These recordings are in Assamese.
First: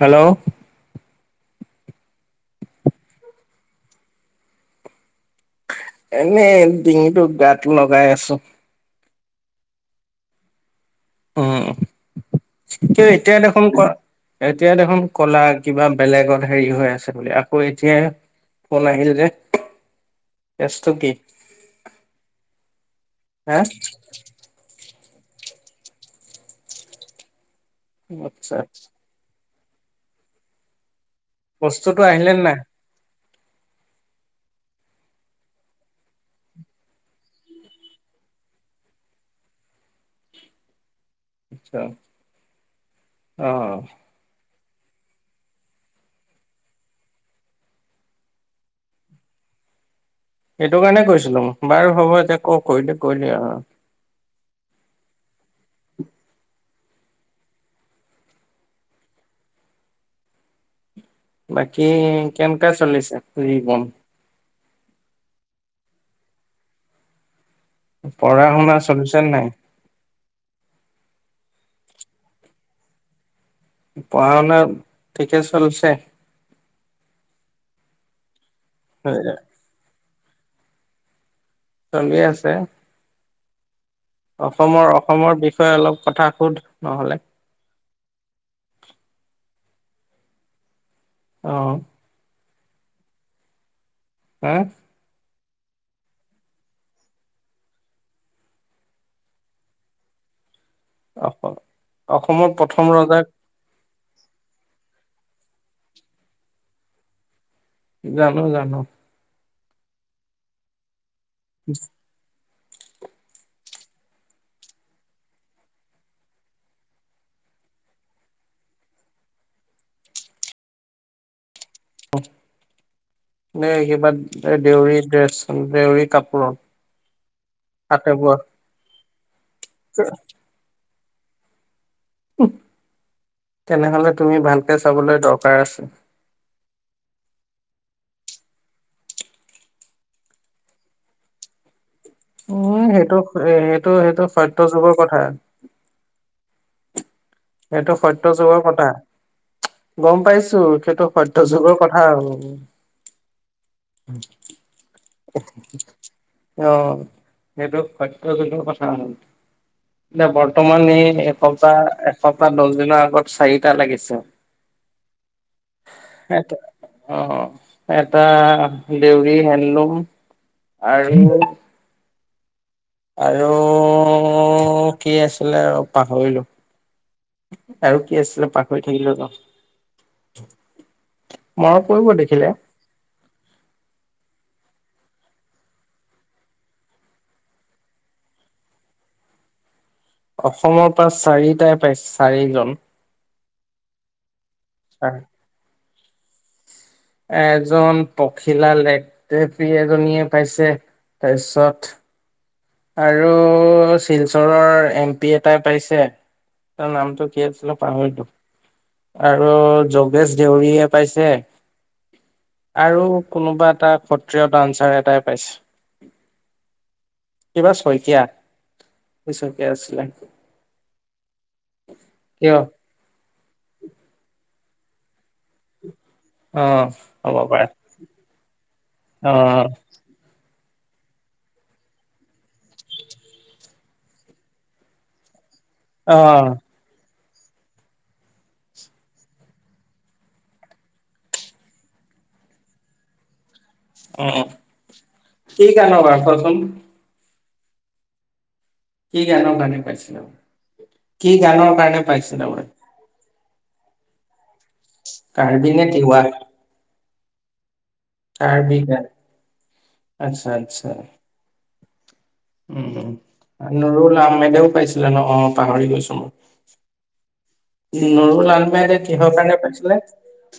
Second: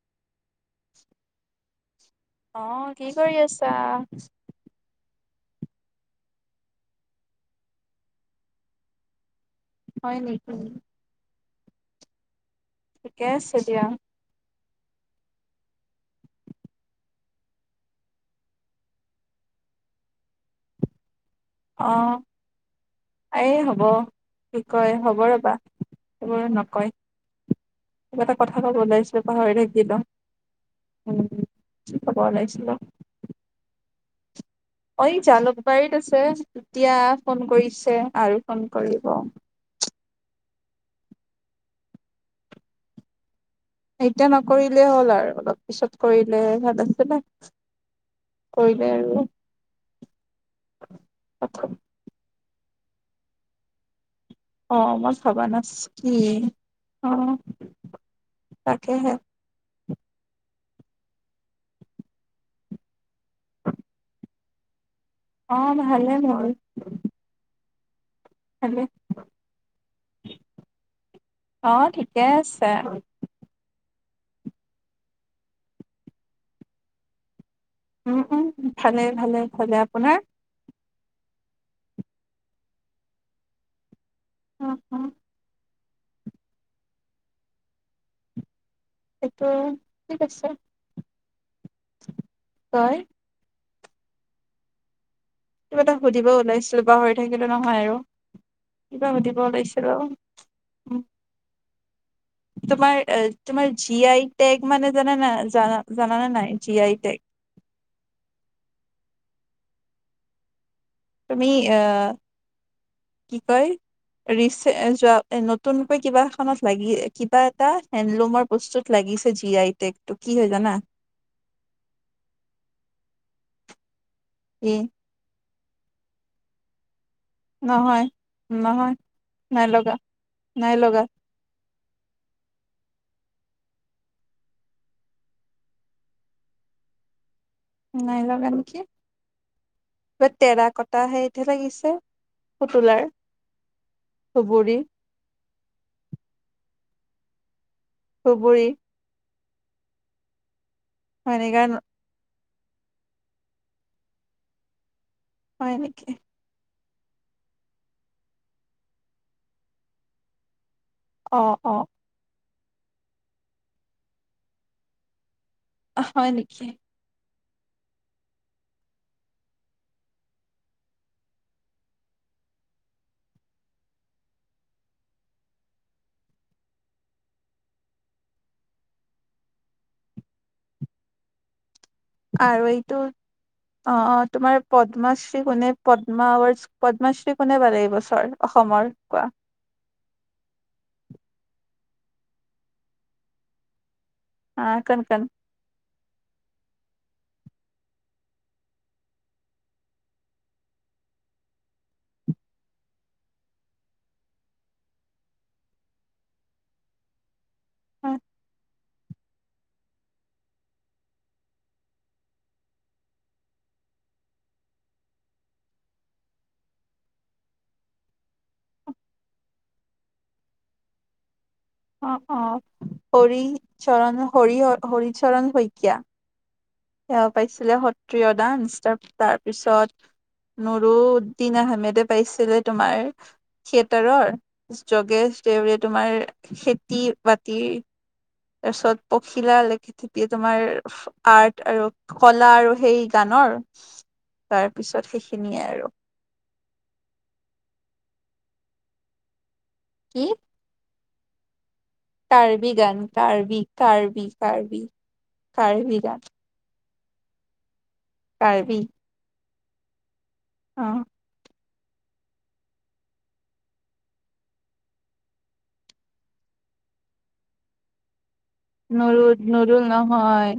হেল্ল'? অ'! কি কৰি আছা? এনেই, ডিঙিটো গাত লগাই আছোঁ। হয় নেকি? উম। কি ঠিকে এতিয়া আছে দেখোন, দিয়া কোৱা এতিয়া দেখোন ক'লা, কিবা বেলেগত সেৰি হৈ আছে বুলি। আকৌ, এতিয়াই ফোন আহিল যে, কেচটো কি? অ'! এই হা হ'ব। কি কয়, হ'ব ৰ'বা। সেইবোৰ নকয়। কিবা এটা আচ্ছা কথা ক'ব ওলাইছিলোঁ, পাহৰি থাকি দিব। বস্তুটো আহিলে নাই? অ'! এই জালুকবাৰীত আছে। তেতিয়া, ফোন কৰিছে আৰু ফোন কৰিব। আচ্ছা। অ'! কৰিলে হ'ল আৰু অলপ পিছত, কৰিলে ভাল আছিলে। কৰিলে আৰু এইটো কাৰণে, কৈছিলোঁ বাৰু হ'ব এতিয়া। ক কৰিলি কৰিলি আৰু। অ মছ ভবা নাছ কি অ তাকেহে। বাকী কেনেকা চলিছে জীৱন? অ ভালে মোৰ। পঢ়া শুনা ভালে চলিছে নাই? অ ঠিকে আছে। পঢ়া শুনা ঠিকে চলিছে? উম উম। ভালে ভালে খলে আপোনাৰ? চলি আছে। অ অসমৰ অ অসমৰ বিষয়ে অলপ কথা সোধ নহলে! এটো ঠিক আছে। অ। পায়। আ। কিবা এটা সুধিব ওলাইছিলোঁ পাহৰি থাকিলো নহয় আৰু কিবা সুধিব ওলাইছিলোঁ। অসম অসমৰ প্ৰথম ৰজাক। টি আই টেক মানে জানা নাই জানা জানানে নাই জি আই টেক। জানো জানো। তুমি অ। কি কয় ৰিচেজ যোৱা এ নতুনকৈ কিবা এখনত লাগি কিবা এটা হেণ্ডলুমৰ বস্তুত লাগিছে জি আই টেকটো কি হয় জানা? ন সেইবাদ। এ ই দেউৰী ড্ৰেছ। দেউৰী কাপোৰ। নহয় নহয় নাই লগা নাই লগা। উহ তেনেহলে তুমি ভালকে চাবলৈ দৰকাৰ আছে। নাই লগা নেকি কিবা তেৰা কটা সেইতহে লাগিছে। উ পুতলাৰ সেইটো এইটো হেইটো সত্য ধুবুৰী যুগৰ কথা। এইেটো সত্য যুগৰ ধুবুৰী কথা। গম পাইছো। সেইটো সত্য হয়নেকা যুগৰ কথা আৰু। [inaudible] হয়নেকি। সেইটো সত্য যুগৰ কথা নে বৰ। বৰ্তমান এই অ একযা অ এশ। পাত দচ দিনৰ আগত চাৰিটা লাগিছে। হয় এটো নেকি অ। এটা দেউৰী হেণ্ডলুম আৰু। আৰু কি আছিলে আৰু পাহৰিলো আৰু কি আছিলে পাহৰি থাকিলো য মৰম। আৰু এইটো অ অ। তোমাৰ পদ্মাশ্ৰী কোনে পদ্মা উৱদছ পদ্মাশ্ৰী কোনে বালে এই বছৰ অসমৰ কোৱা? অসমৰ পৰা চাৰিটাই পাইছ চাৰিজন। আহ কন কন। এজন পখিলা লেকটেপি এজনীয়ে পাইছে তাপিছত। আৰু শিলচৰৰ এম পি এটাই পাইছে তাৰ নামটো। কি আছিলে পাহৰিলোঁ। আৰু যোগেশ দেউৰীয়ে পাইছে আৰু কোনোবা এটা সত্ৰীয় ডানচাৰ এটাই পাইছে। কিবা চইকীয়া কি চইকীয়া আছিলে। অ অ কিয় কৰি। চৰণ হৰি হৰি। চৰণ শইকীয়া অ', এয়া হ'ব পাৰে পাইছিলে, সত্ৰিয় ডানস অ', তাৰ-তাৰপিছত নৰুউদ্দিন আহমেদে পাইছিলে তোমাৰ থিয়েটাৰৰ, যোগেশ ৰে তোমাৰ অ', খেতি বাতি তাৰপিছত পখিলা [unintelligible] তোমাৰ আৰ্ট আৰু কলা আৰু সেই গানৰ উম, উম, তাৰপিছত সেইখিনিয়ে কি আৰু কাৰণে বাৰু [unintelligible] কি গানৰ কাৰণে? কি পাইছিলোঁ। কি গানৰ [unintelligible] পাইছিলে বি কাৰ্বি কাৰ্বি, নে কাৰ্বি তিৱা? গান। কাৰ্বি গান। আচ্ছা, অ আচ্ছা। উম উম, নৰুল আহমেদেও পাইছিলে ন অ পাহৰি গৈছো। নৰু নৰুদ নৰুল নহয়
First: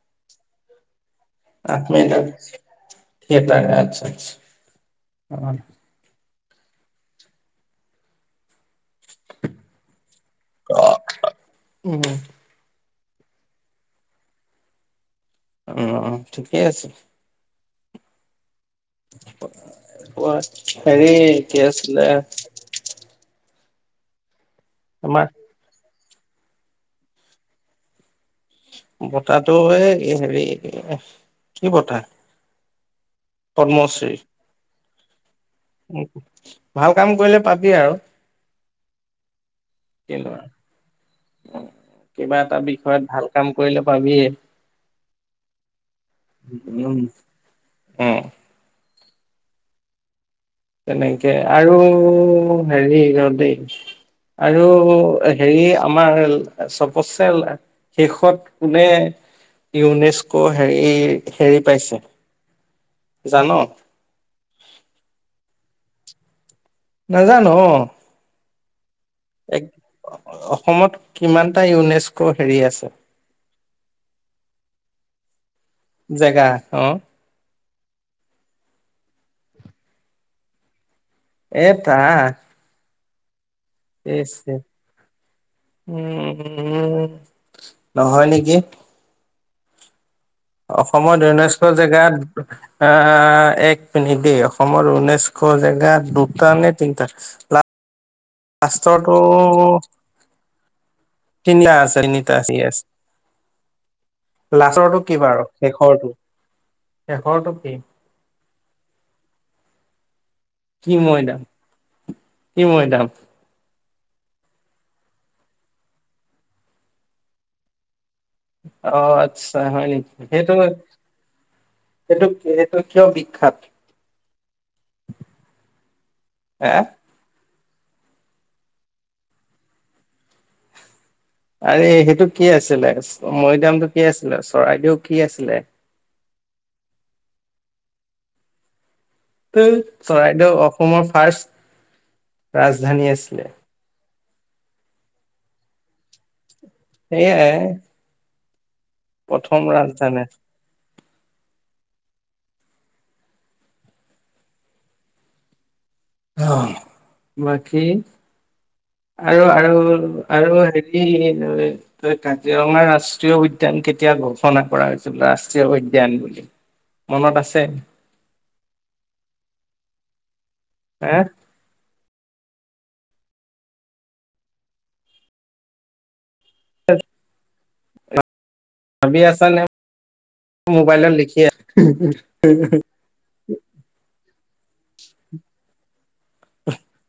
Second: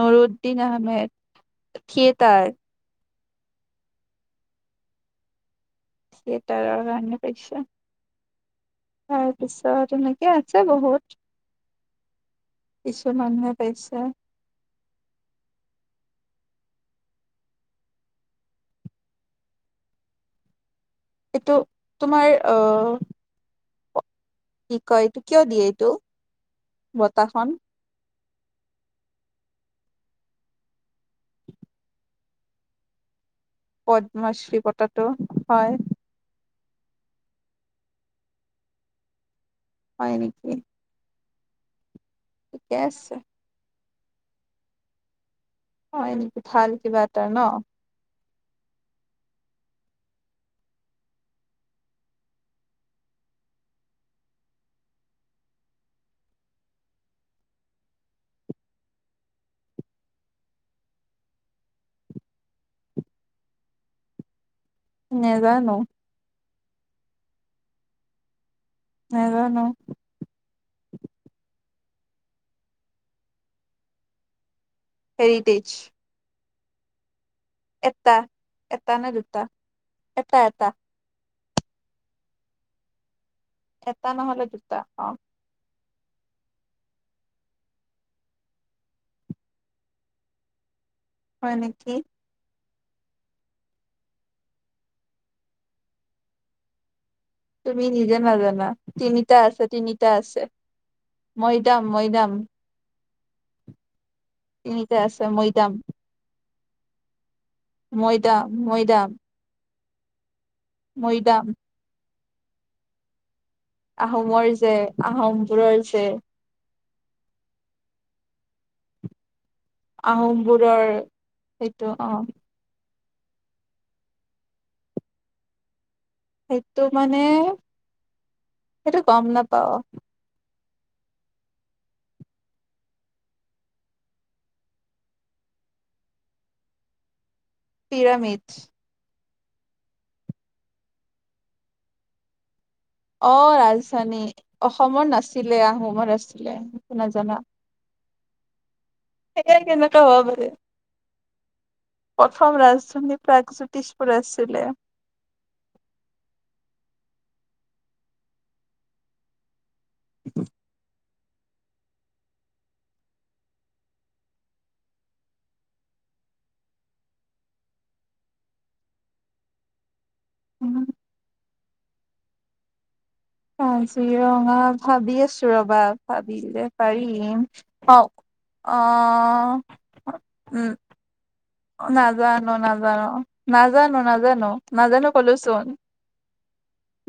নৰুদ, দিন আহমেদ। আহমেদ, থিয়েটাৰ সেই তাকে আচ্ছা আচ্ছা [unintelligible] থিয়েটাৰ কাৰ [unintelligible] তাৰপিছত, এনেকে আছে বহুত। উম, কিছুমানে পেইচা [unintelligible] উম উম, ঠিকেই আছে। অ। হেৰি এইটো কি আছিলে? তোমাৰ অ কি কয়, এইটো আমাৰ কিয় দিয়ে এইটো। বতাহখন। বতটো এই হেৰি, কি বতাহ? পদ্মশ্ৰী বটাটো। হয়। ভাল কাম কৰিলে পাবি আৰু হয় কিনো নেকি। [inaudible] কিবা এটা ঠিকে বিষয়ত আছে ভাল কাম কৰিলে পাবিয়ে অ', এনেকে ভাল উম উম কিবা এটা ন? তেনেকে আৰু হেৰি ৰ দেই আৰু হেৰি আমাৰ চবতচে শেষত কোনে ইউনেস্কো হেৰি, হেৰি পাইছে জান'? নেজানো। নাজান'? নেজানো এক, অ-অসমত কিমান টা ইউনেস্কো হেৰি আছে? টেৰিটি জেগা অ'। এটা। এটানে-দুটা। এটা-এটা। এটা? এটা নহ'লে দুটা। অ'। উম, উম, নহয় নেকি? অসমৰ হয় ইউনেস্ক' নেকি জেগাত অ', এক পিনি দেই অসমৰ ঊনৈছশ জেগাত দুটা নে তিনিটা। তুমি নিজে নাজানা লাষ্টৰটো তিনিটা আছে, তিনিটা আছে। তিনিটা মৈদাম আছে, মৈদাম তিনিটা আ আছে। তিনিটা লাষ্টৰটো কি আছে বাৰ মৈদাম শেষৰটো? শেষৰটো কি মৈদাম, মৈদাম। মৈদাম। কি মৈদাম? আহোমৰ যে, আহোমবোৰৰ যে। অ'। আচ্ছা, হয় নেকি, সেইটো, আহোমবোৰৰ সেইটো, সেইটো কিয় বিখ্যাত? হে সেইটো মানে সেইটো গম নাপাওঁ। আৰে সেইটো কি আছিলে? চ-মৈদামটো কি আছিলে? চৰাইদেউ কি আছিলে? পিৰামিড। তো! চৰাইদেউ অসমৰ ফাৰ্ষ্ট ৰাজধানী আছিলে অ', ৰাজধানী। অসমৰ নাছিলে, আহোমৰ আাছিলে। সেইয়াই। সেই কে নক হোৱা বুলি প্ৰথম ৰাজধানী প্ৰাক জ্যোতিষপুৰছিলে। অ বাকী আৰু আৰু আৰু হেৰি ত কাজিৰঙা ৰাষ্ট্ৰীয় উদ্যান কেতিয়া ঘোষণা কৰা হৈছিল ৰাষ্ট্ৰীয় উদ্যয়ান বুলি মনত আছে? উম, হে, কাজিৰঙা ভাবি আছো ৰবা ভাব দিল পাৰিম। অ। অ ভাবি আছা নে উম মোবাইলত লিখি আ নাজানো নাজানো নাজানো নাজানো নাজানো কলোচোন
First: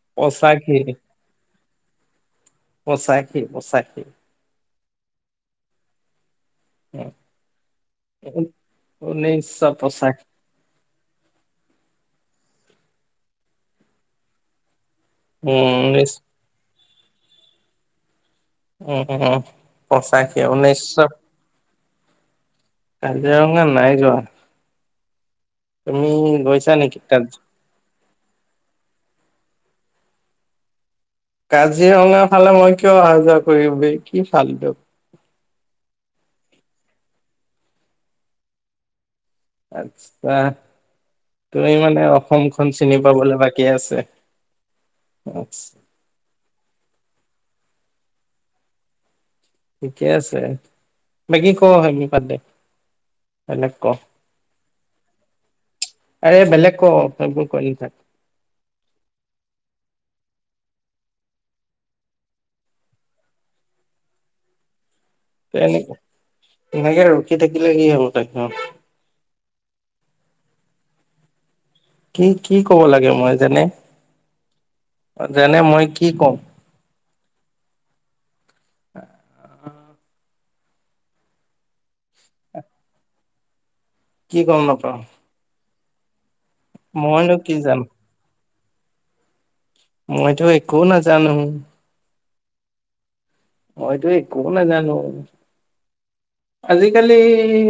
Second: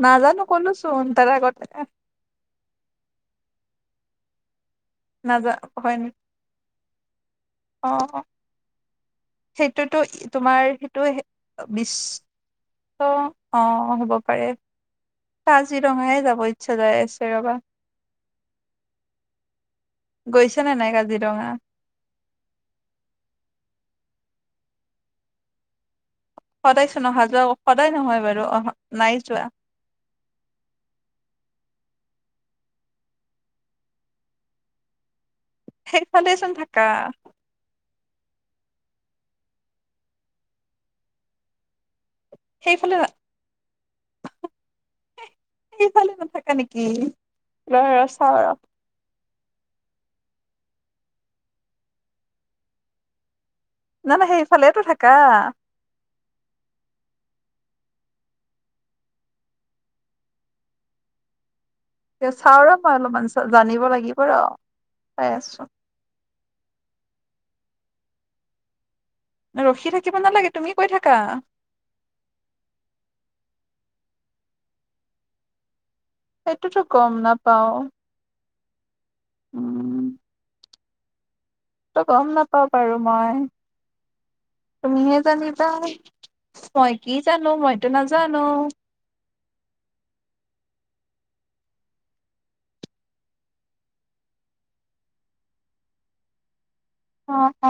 নাজানো পঁচাশী কলোচোন তাৰা [unintelligible] পচাখী পচাখী। নাযা হয় নেকি অ অ [unintelligible] সেইটোতো পঁচাশী তোমাৰ টো বিশ আহ হ'ব পাৰে, ঊনৈছ কাজিৰঙাই যাব ইচ জাই আছে ৰবা। উম উম উম পচাখী গৈছে নে নাই ঊনৈছশ কাজিৰঙা কাজিৰঙা নাই যোৱা। তুমি গৈছা সদায় নেকি চোন নহ কাজ যোৱা সদায় নহয় বাৰু অহ নাই যোৱা। কাজিৰঙা ফালে মই কিয় অহা যোৱা কৰিবি কি ফাল টো সেইফালেচোন থাকা। আচ্ছা তুমি মানে অসমখন সেইফালে চিনি পাবলৈ বাকী আছে আচ্ছা, ন ৰ চাও ৰ, ঠিকে আছে বাকী ক আমি বাদ দে বেলেগ ক নাই নাই সেইফালেটো থাকা এই বেলেগ ক সেইবোৰ কৈ নাথাক। চাওঁ ৰ মই অলপমান জানিব লাগিব ৰ। চাই আছোঁ। তেনেকে ৰখি থাকিলে কি হ'ব? [unintelligible] ৰখি থাকিব নালাগে তুমি কৈ থাকা। কি, কি ক'ব লাগে মই? যেনে, যেনে মই কি ক'ম এইটোতো গম না পাওঁ। [unintelligible] ত' গম নাপাওঁ বাৰু মই। কি গম নাপাওঁ তুমিহে জানিবা। মই কি মইনো জানোঁ? জানো মইতো নাজানোঁ। মইতো একো নাজানোঁ। মইতো একো নাজানোঁ। আজিকালি অ অ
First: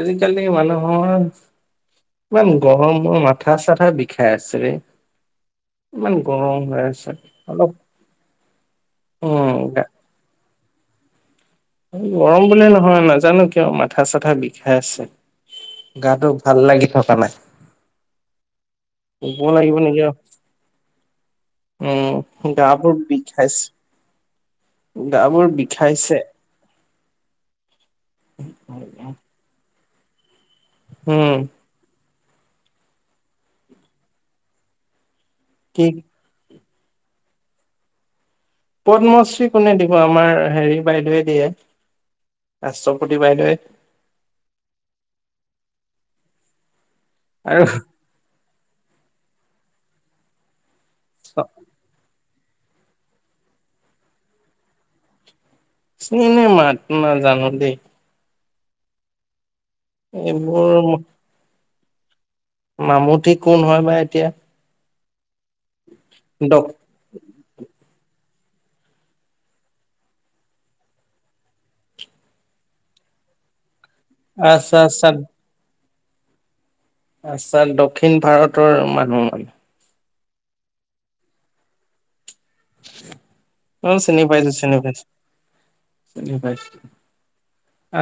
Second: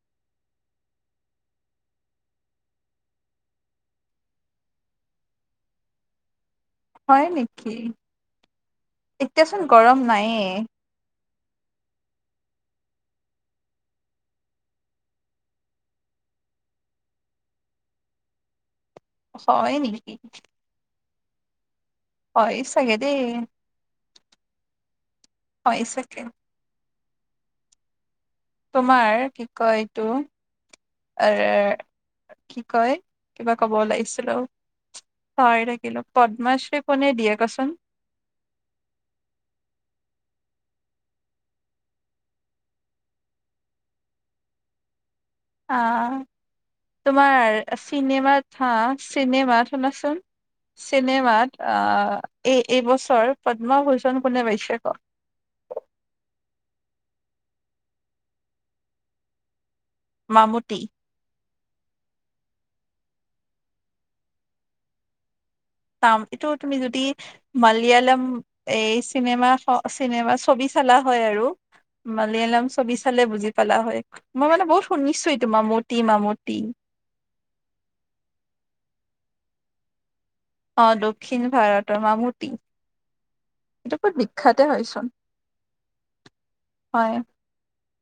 আজিকালি মানুহৰ ইমান গৰমৰ মাথা, চাথা বিখাই আছে ৰে, ইমান গৰম হৈ আছে হয়, অলপ নিকি? এতিয়াচোন উম গৰম নায়ে। গৰম বুলিয়ে নহয় নাজানো কিয় মাথা চাথা বিষাই আছে গাটো ভাল লাগি থকা নাই শুব হয় লাগিব নিকি নেকি আও উম হয় গা চাগে বোৰ দেই বিষাইছ গা বোৰ হয় চাগে বিষাইছে তোমাৰ কি কয় এইটো আ উম ৰে কি কয় কিবা কব ওলাছিলো পাহৰি কি থাকিলো পদ্মাশ্ৰী কোনে দিয়ে কচোন পদ্মশ্ৰী কোনে দিব আমাৰ হেৰি বাইদেৱে দিয়ে ৰাষ্ট্ৰপতি বাইদেৱে অ তোমাৰ আৰু চিনেমাত হা চিনেমাত শুনাচোন চিনেমাত আ এই এই বছৰ পদ্মভূষণ কোনে পাইছে ক চিনেমাত না জানো দেই এইবোৰ মামুটি ম মামুঠি কোন হয় বা এতিয়া? তাম এইটো ডক তুমি যদি মালয়ালম এই চিনেমা খ চিনেমা ছবি চালা হয় আৰু মালিয়ালম ছবি চালে বুজি পালা হয়। মই মানে আচ্ছা বহুত আচ্ছা শুনিচোয়ে তোমাৰ মোত তি মা মূৰ্তি আচ্ছা, দক্ষিণ ভাৰতৰ মানুহ মানে অ', দক্ষিণ ভাৰতৰ মামু অ', চিনি পাইছোঁ, বিখ্যাতে চিনি হয়চোন পাইছোঁ, চিনি পাইছোঁ, হয়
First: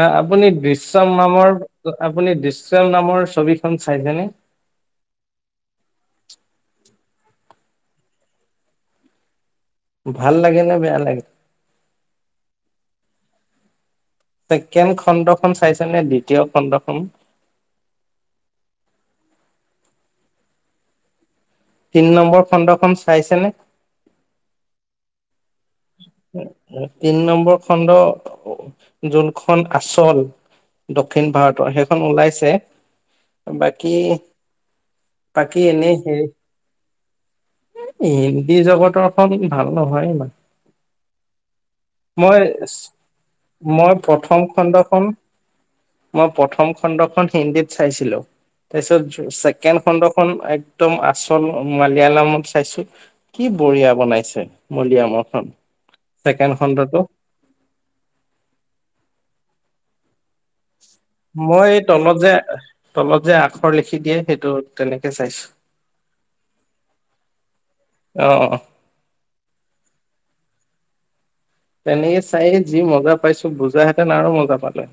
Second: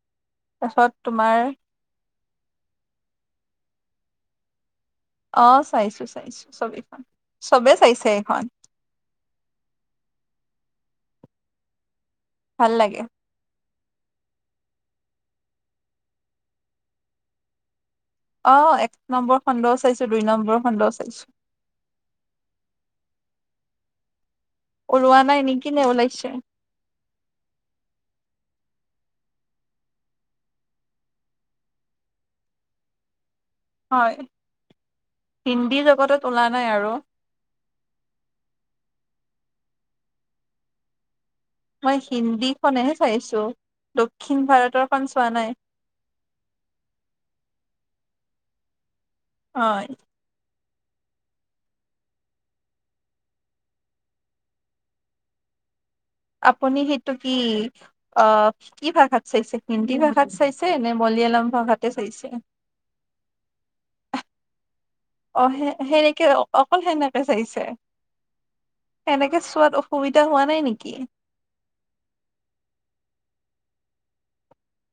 অ', আপুনি তাৰছত দৃশ্যম তোমাৰ নামৰ আপুনি দৃশ্য নামৰ ছবিখন চাইছেনে [inaudible] অ চাইছো চাইছো ছবিখন চবে চাইছে এইখন [inaudible] ভাল লাগে নে বেয়া লাগে [inaudible] ভাল লাগে [inaudible] ছেকেণ্ড খণ্ডখন চাইছে নে দ্বিতীয় খণ্ডখন [inaudible] অ এক নম্বৰ খণ্ডও চাইছো দুই নম্বৰৰ খডও চাইছো [inaudible] তিনি নম্বৰ খণ্ডখন চাইছেনে [inaudible] ৰোৱা নাই নেকি নে ওলাইছে তিনি নম্বৰ খণ্ড [inaudible] যোনখন আচল দক্ষিণ ভাৰতৰ সেইখন ওলাইছে [inaudible] বাকী হয় বাকী হিন্দী এনেই জগতত হেৰি ওলা নাই আৰু হিন্দী জগতৰ ভাল হয় ন মই হিন্দীখনেহে চাইছো। মই দক্ষিণ প্ৰথম ভাৰতৰখন খণ্ডখন চোৱা নাই। মই প্ৰথম খণ্ডখন হিন্দীত চাইছিলো। তাৰপিছত ছেকেণ্ড হয়, খণ্ডখন এক একদম আচল মালিয়ালমত চাইছো কি বঢ়িয়া বনাইছে মলয়ামৰখনন। আপুনি সেইটো কি অ কি ভাষাত চাইছে হিন্দী ভাষাত চাইছে নে মলয়ালম মই এই ভাষাতে তলত চাইছে? যে তলত যে আখৰ লিখি দিয়ে সেইটো তেনেকে অ চাইছোঁ। সে সেনেকে অকল সেনেকে চাইছে অ', সেনেকে চোৱাত অসুবিধা হোৱা নাই নেকি? কি? তেনেকে চাইে যি মজা পাইছো বুজ হেঁতেন আৰু মজা পালে